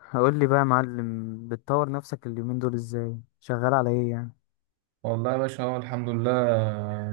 هقول لي بقى يا معلم، بتطور نفسك اليومين دول ازاي؟ شغال على ايه يعني؟ والله يا باشا، هو الحمد لله.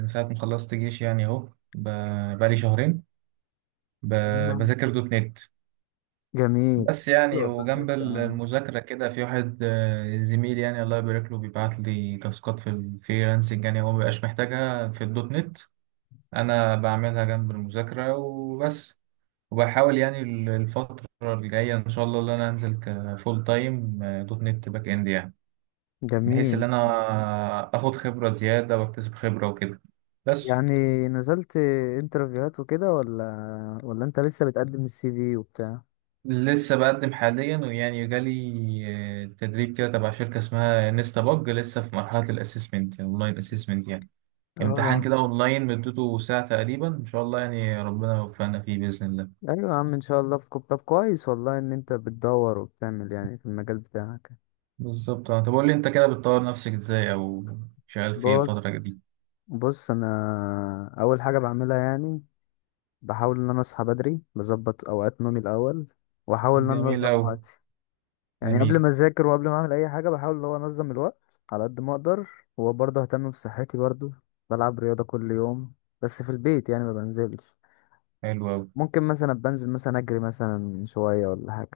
من ساعة ما خلصت جيش يعني أهو، بقالي شهرين تمام. بذاكر دوت نت. جميل. بس يعني حلو، ادتك. وجنب تمام. المذاكرة كده في واحد زميل يعني الله يبارك له بيبعت لي تاسكات في الفريلانسنج، يعني هو مبيبقاش محتاجها في الدوت نت. أنا بعملها جنب المذاكرة وبس. وبحاول يعني الفترة الجاية إن شاء الله إن أنا أنزل كفول تايم دوت نت باك إند يعني. بحيث إن جميل. أنا آخد خبرة زيادة وأكتسب خبرة وكده. بس. يعني نزلت انترفيوهات وكده ولا ولا انت لسه بتقدم السي في وبتاع؟ لسه بقدم حاليا، ويعني جالي تدريب كده تبع شركة اسمها نيستا بج. لسه في مرحلة الاسسمنت، اونلاين اسسمنت يعني. امتحان اه، كده اونلاين مدته ساعة تقريبا، ان شاء الله يعني ربنا يوفقنا فيه بإذن الله. ايوه يا عم ان شاء الله. في طب كويس والله ان انت بتدور وبتعمل يعني في المجال بتاعك. بالظبط. طب قول لي انت كده بتطور نفسك ازاي، او شغال في ايه الفترة بص دي؟ بص انا اول حاجه بعملها يعني بحاول ان انا اصحى بدري، بظبط اوقات نومي الاول، واحاول ان انا جميل انظم أوي. وقتي. يعني قبل جميل. ما اذاكر وقبل ما اعمل اي حاجه، بحاول اللي هو انظم الوقت على قد ما اقدر. وبرضه اهتم بصحتي برضه، بلعب رياضه كل يوم، بس في البيت يعني، ما بنزلش. حلو أوي. ممكن مثلا بنزل مثلا اجري مثلا شويه ولا حاجه.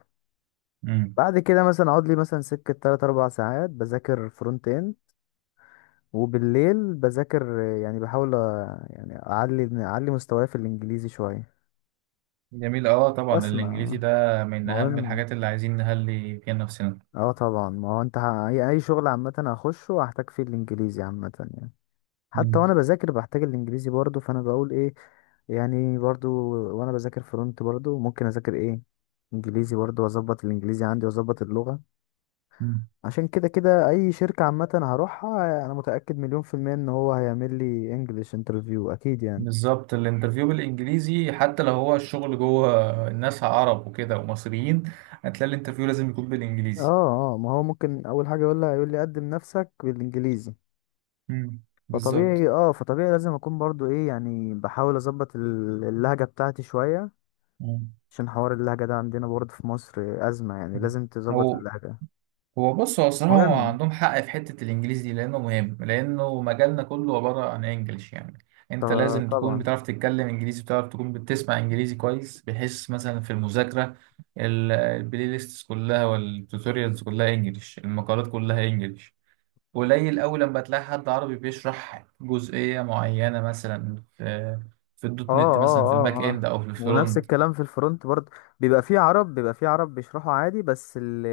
امم. بعد كده مثلا اقعد لي مثلا سكه 3 4 ساعات بذاكر فرونت اند. وبالليل بذاكر، يعني بحاول يعني اعلي اعلي مستواي في الانجليزي شويه، جميل. اه، طبعا بسمع. الانجليزي ده من اهم مهم. الحاجات اللي عايزين نهلي فيها نفسنا. اه طبعا، ما هو انت اي أي شغل عامه هخشه هحتاج فيه الانجليزي عامه يعني. حتى وانا بذاكر بحتاج الانجليزي برضو، فانا بقول ايه يعني؟ برضو وانا بذاكر فرونت برضو ممكن اذاكر ايه؟ انجليزي برضو، واظبط الانجليزي عندي واظبط اللغة. مم. عشان كده كده اي شركة عامة هروحها انا متأكد مليون في المية ان هو هيعمل لي انجليش انترفيو اكيد يعني. بالظبط. الانترفيو بالانجليزي حتى لو هو الشغل جوه الناس عرب وكده ومصريين، هتلاقي الانترفيو لازم يكون اه بالانجليزي. اه، ما هو ممكن اول حاجة يقول لها، يقول لي قدم نفسك بالانجليزي. بالظبط. فطبيعي، فطبيعي لازم اكون برضو ايه يعني، بحاول اظبط اللهجة بتاعتي شوية. مم. عشان حوار اللهجة ده عندنا برضو في مصر أزمة، يعني مم. لازم تظبط هو اللهجة. هو بص، هو الصراحه هو مهم. عندهم حق في حته الانجليزي دي، لانه مهم، لانه مجالنا كله عباره عن انجلش يعني. انت ط- لازم تكون طبعا. بتعرف تتكلم انجليزي، بتعرف تكون بتسمع انجليزي كويس، بحيث مثلا في المذاكره البلاي ليست كلها والتوتوريالز كلها انجلش، المقالات كلها انجلش. قليل أوي لما تلاقي حد عربي بيشرح جزئية معينة مثلا في اه، الدوت نت، مثلا في الباك إند أو في ونفس الفرونت. الكلام في الفرونت برضه، بيبقى فيه عرب، بيبقى فيه عرب بيشرحوا عادي، بس اللي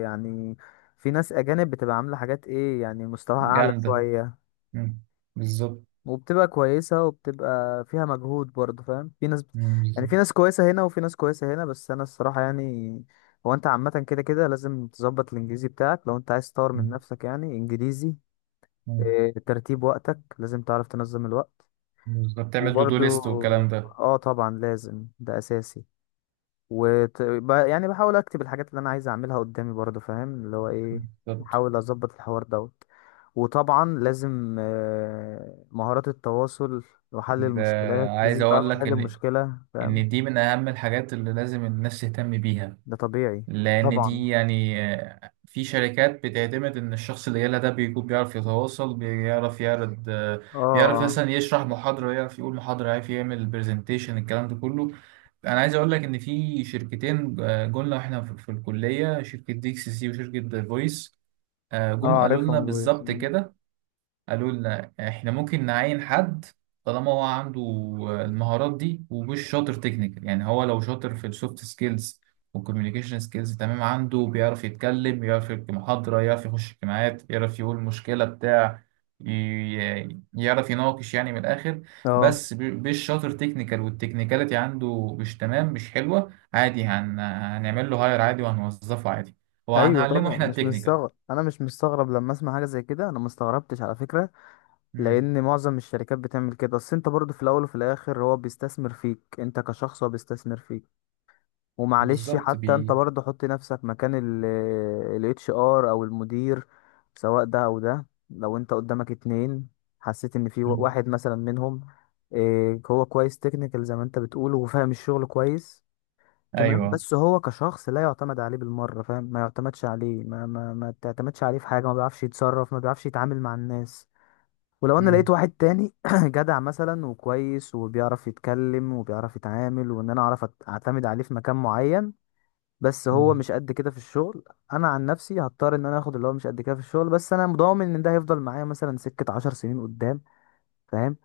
يعني في ناس اجانب بتبقى عامله حاجات ايه يعني، مستواها اعلى جامدة. شويه، مم. بالظبط. وبتبقى كويسه وبتبقى فيها مجهود برضه، فاهم؟ في ناس مم. يعني، بالظبط. في ناس كويسه هنا وفي ناس كويسه هنا. بس انا الصراحه يعني، هو انت عامه كده كده لازم تظبط الانجليزي بتاعك لو انت عايز تطور من مم. نفسك، يعني انجليزي، مم. ترتيب وقتك لازم تعرف تنظم الوقت. بالظبط. تعمل دو دو وبرضو ليست والكلام ده. اه طبعا لازم، ده اساسي. يعني بحاول اكتب الحاجات اللي انا عايز اعملها قدامي، برضو فاهم اللي هو ايه، بالظبط. بحاول اظبط الحوار دوت. وطبعا لازم، مهارات التواصل وحل ده المشكلات، عايز لازم أقول تعرف لك تحل إن المشكلة، فاهم؟ دي من أهم الحاجات اللي لازم الناس تهتم بيها. ده طبيعي. لأن دي طبعا يعني في شركات بتعتمد إن الشخص اللي جالها ده بيكون بيعرف يتواصل، بيعرف يعرض، اه بيعرف اه. مثلا يشرح محاضرة، يعرف يقول محاضرة، يعرف يعمل برزنتيشن، الكلام ده كله. أنا عايز أقول لك إن في شركتين، جولنا إحنا في الكلية، شركة دي إكس سي وشركة فويس. اه جم قالوا لنا عارفهم بويز. بالظبط كده. قالوا لنا احنا ممكن نعين حد طالما هو عنده المهارات دي ومش شاطر تكنيكال. يعني هو لو شاطر في السوفت سكيلز والكوميونيكيشن سكيلز تمام عنده، بيعرف يتكلم، يعرف يلقي محاضرة، يعرف يخش اجتماعات، يعرف يقول مشكلة بتاع، يعرف يناقش، يعني من الآخر. اه بس مش شاطر تكنيكال، والتكنيكاليتي عنده مش تمام، مش حلوة، عادي هنعمل له هاير عادي، وهنوظفه عادي، ايوه وهنعلمه طبعا، احنا مش التكنيكال. مستغرب. انا مش مستغرب لما اسمع حاجة زي كده، انا مستغربتش على فكرة. مم. لان معظم الشركات بتعمل كده. بس انت برضو في الاول وفي الاخر هو بيستثمر فيك انت كشخص، هو بيستثمر فيك. ومعلش، بالظبط. حتى انت برضو حط نفسك مكان ال اتش ار او المدير. سواء ده او ده، لو انت قدامك اتنين، حسيت ان في مم. واحد مثلا منهم، هو كويس تكنيكال زي ما انت بتقول وفاهم الشغل كويس، تمام، ايوه. بس هو كشخص لا يعتمد عليه بالمرة، فاهم؟ ما يعتمدش عليه، ما تعتمدش عليه في حاجة، ما بيعرفش يتصرف، ما بيعرفش يتعامل مع الناس. ولو انا لقيت مم. واحد تاني جدع مثلا وكويس وبيعرف يتكلم وبيعرف يتعامل، وان انا اعرف اعتمد عليه في مكان معين، بس مم. هو مش قد كده في الشغل، انا عن نفسي هضطر ان انا اخد اللي هو مش قد كده في الشغل، بس انا مضامن ان ده هيفضل معايا مثلا سكة 10 سنين قدام، فاهم؟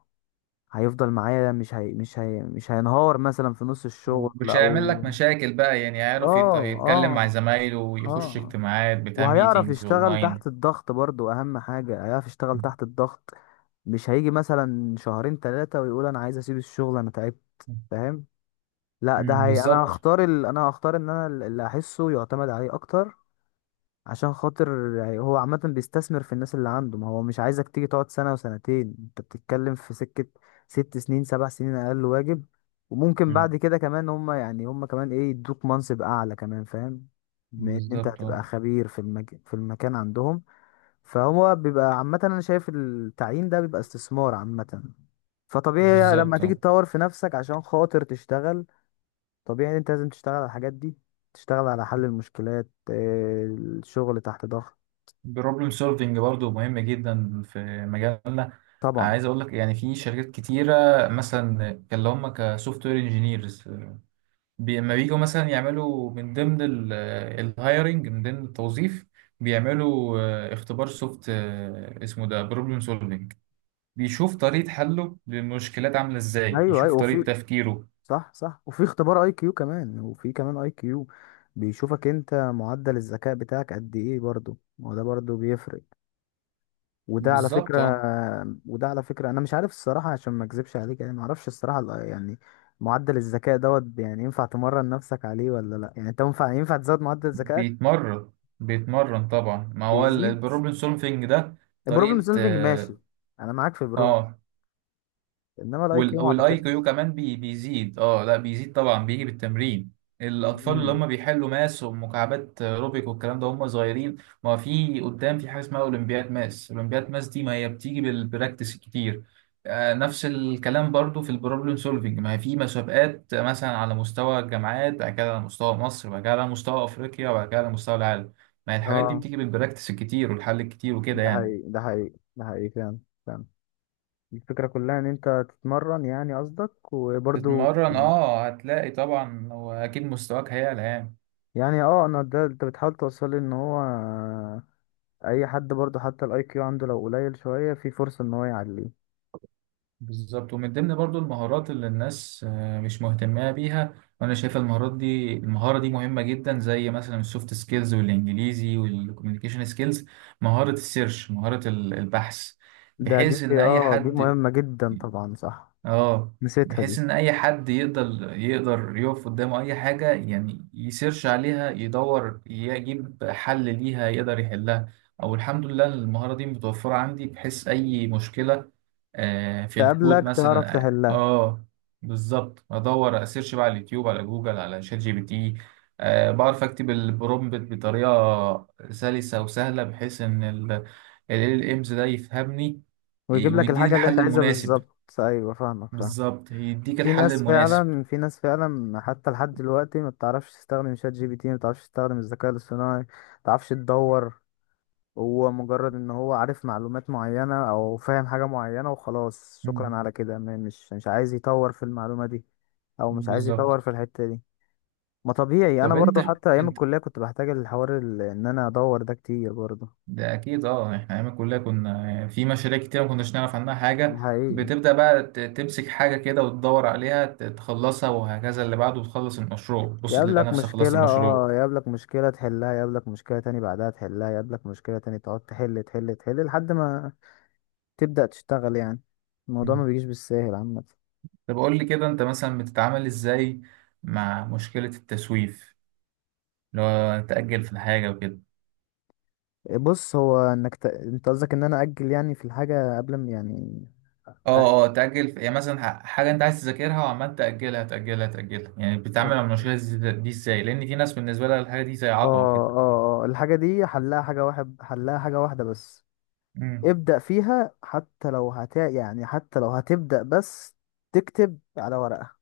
هيفضل معايا، مش هينهار مثلا في نص الشغل ومش هيعمل او لك مشاكل بقى، يعني هيعرف اه يتكلم مع اه زمايله، ويخش اه، اجتماعات، بتاع وهيعرف ميتينجز يشتغل اونلاين. تحت الضغط برضو. اهم حاجة هيعرف يشتغل مم. تحت الضغط، مش هيجي مثلا شهرين ثلاثة ويقول انا عايز اسيب الشغل انا تعبت، فاهم؟ لا، ده مم. هي انا بالظبط. هختار ال... انا هختار ان انا اللي احسه يعتمد عليه اكتر، عشان خاطر يعني هو عامة بيستثمر في الناس اللي عنده. ما هو مش عايزك تيجي تقعد سنة وسنتين، انت بتتكلم في سكة 6 سنين 7 سنين اقل واجب. وممكن مم. بعد كده كمان هم يعني هم كمان ايه، يدوك منصب اعلى كمان، فاهم؟ بما ان انت بالظبط هتبقى اه. خبير في في المكان عندهم. فهو بيبقى عامة، انا شايف التعيين ده بيبقى استثمار عامة. فطبيعي لما بالظبط تيجي اه، تطور في نفسك عشان خاطر تشتغل، طبيعي ان انت لازم تشتغل على الحاجات دي، تشتغل على حل المشكلات، الشغل تحت ضغط. البروبلم سولفنج برضه مهم جدا في مجالنا. طبعا. عايز اقول لك يعني في شركات كتيره، مثلا كان اللي هم كسوفت وير انجينيرز لما بييجوا مثلا يعملوا من ضمن الهايرنج، من ضمن التوظيف، بيعملوا اختبار سوفت، اسمه ده بروبلم سولفنج. بيشوف طريقة حله للمشكلات عاملة ازاي، ايوه يشوف ايوه طريقة وفي، تفكيره. صح صح وفي اختبار اي كيو كمان، وفي كمان اي كيو بيشوفك انت معدل الذكاء بتاعك قد ايه، برضو ما هو ده برضو بيفرق. وده على بالظبط فكرة اه، وده على فكرة انا مش عارف الصراحة عشان ما اكذبش عليك، يعني ما اعرفش الصراحة يعني معدل الذكاء دوت يعني ينفع تمرن نفسك عليه ولا لا؟ يعني انت ينفع ينفع تزود معدل ذكائك؟ بيتمرن. بيتمرن طبعا، ما هو بيزيد. البروبلم سولفينج ده البروبلم طريقة سولفنج ماشي، انا معاك في اه البروبلم، آه. انما الاي كيو ما والاي كيو اعتقدش. كمان بيزيد. اه لا، بيزيد طبعا، بيجي بالتمرين. الاطفال اللي امم هم بيحلوا ماس ومكعبات روبيك والكلام ده هم صغيرين. ما في قدام في حاجه اسمها اولمبياد ماس، اولمبياد ماس دي ما هي بتيجي بالبراكتس كتير. نفس الكلام برضو في البروبلم سولفينج، ما هي في مسابقات مثلا على مستوى الجامعات، بعد كده على مستوى مصر، بعد كده على مستوى افريقيا، وبعد كده على مستوى العالم. ما هي الحاجات دي اه. بتيجي بالبراكتس الكتير والحل الكتير وكده ده يعني. حقيقي، ده حقيقي، ده حقيقي فعلا. الفكرة كلها ان انت تتمرن يعني قصدك؟ وبرضو تتمرن اه، هتلاقي طبعا، واكيد مستواك هيعلى يعني. يعني اه، انا ده انت بتحاول توصل لي ان هو اي حد برضو حتى الاي كيو عنده لو قليل شوية في فرصة ان هو يعليه. بالظبط. ومن ضمن برضو المهارات اللي الناس مش مهتمة بيها، وانا شايف المهارات دي، المهارة دي مهمة جدا، زي مثلا السوفت سكيلز والانجليزي والكوميونيكيشن سكيلز، مهارة السيرش، مهارة البحث. دي بحيث ان اي اه دي حد مهمة جدا طبعا صح، اه نسيتها بحيث دي. ان اي حد يقدر، يقف قدامه اي حاجه يعني يسيرش عليها، يدور، يجيب حل ليها، يقدر يحلها. او الحمد لله المهاره دي متوفره عندي، بحيث اي مشكله في الكود تقابلك تعرف مثلا تحلها، بالظبط، ادور، اسيرش بقى على اليوتيوب، على جوجل، على شات جي بي تي. بعرف اكتب البرومبت بطريقه سلسه وسهله، بحيث ان ال امز ده يفهمني ويجيب لك ويديني الحاجة اللي انت الحل عايزها المناسب. بالظبط، ايوه فاهمك فاهم. بالظبط يديك في الحل ناس المناسب. فعلا، في ناس فعلا حتى لحد دلوقتي ما بتعرفش تستخدم شات جي بي تي، ما بتعرفش تستخدم الذكاء الاصطناعي، ما بتعرفش تدور. هو مجرد ان هو عارف معلومات معينة او فاهم حاجة معينة وخلاص، شكرا مم. على كده. مش عايز يطور في المعلومة دي، او مش عايز بالظبط. يطور في الحتة دي. ما طبيعي انا طب انت، برضو، حتى ايام انت الكلية كنت بحتاج الحوار ان انا ادور ده كتير برضو. ده اكيد اه. احنا ايام الكليه كنا في مشاريع كتير ما كناش نعرف عنها ده حاجه، حقيقي. بتبدا بقى تمسك حاجه كده وتدور عليها تخلصها وهكذا، اللي بعده تخلص المشروع، بص تلاقي يقابلك نفسك خلصت مشكلة، المشروع. اه يقابلك مشكلة تحلها، يقابلك مشكلة تاني بعدها تحلها، يقابلك مشكلة تاني تقعد تحل تحل تحل لحد ما تبدأ تشتغل يعني. الموضوع مم. ما بيجيش بالساهل عامة. طب قول لي كده انت مثلا بتتعامل ازاي مع مشكله التسويف، اللي هو تاجل في الحاجه وكده. بص، هو انك انت قصدك ان انا اجل يعني في الحاجه قبل ما يعني أ- اه، اه، تأجل يعني مثلا حاجة أنت عايز تذاكرها وعمال تأجلها، تأجلها، تأجلها، يعني اه؟ بتتعامل مع المشكلة دي إزاي؟ لأن في ناس بالنسبة لها الحاجة دي زي عقبة كده. اه اه، الحاجه دي حلها حاجه واحد، حلها حاجه واحده بس، امم ابدا فيها. حتى لو يعني حتى لو هتبدا بس تكتب على ورقه،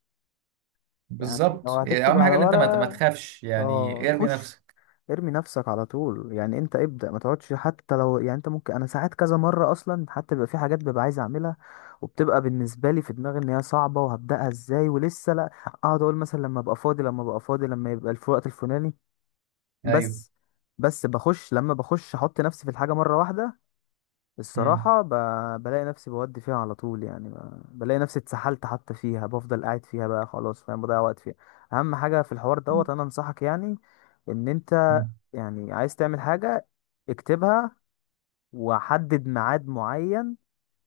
يعني لو بالظبط. يعني هتكتب أهم على حاجة إن أنت ما ورقه تخافش، اه، يعني ارمي خش، نفسك. ارمي نفسك على طول يعني. انت ابدأ، ما تقعدش. حتى لو يعني، انت ممكن انا ساعات كذا مرة اصلا حتى بيبقى في حاجات ببقى عايز اعملها، وبتبقى بالنسبة لي في دماغي ان هي صعبة وهبدأها ازاي ولسه لا، اقعد اقول مثلا لما ابقى فاضي لما ابقى فاضي لما يبقى الوقت الفلاني. أيوه. بس، بس بخش. لما بخش احط نفسي في الحاجة مرة واحدة، امم الصراحة بلاقي نفسي بودي فيها على طول، يعني بلاقي نفسي اتسحلت حتى فيها، بفضل قاعد فيها بقى خلاص، فاهم؟ بضيع وقت فيها. اهم حاجة في الحوار دوت انا انصحك يعني، ان انت يعني عايز تعمل حاجة، اكتبها، وحدد ميعاد معين.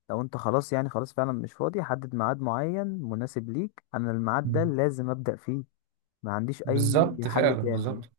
لو انت خلاص يعني خلاص فعلا مش فاضي، حدد ميعاد معين مناسب ليك، انا الميعاد ده لازم ابدأ فيه، ما عنديش اي بالظبط حل فعلا تاني. بالظبط.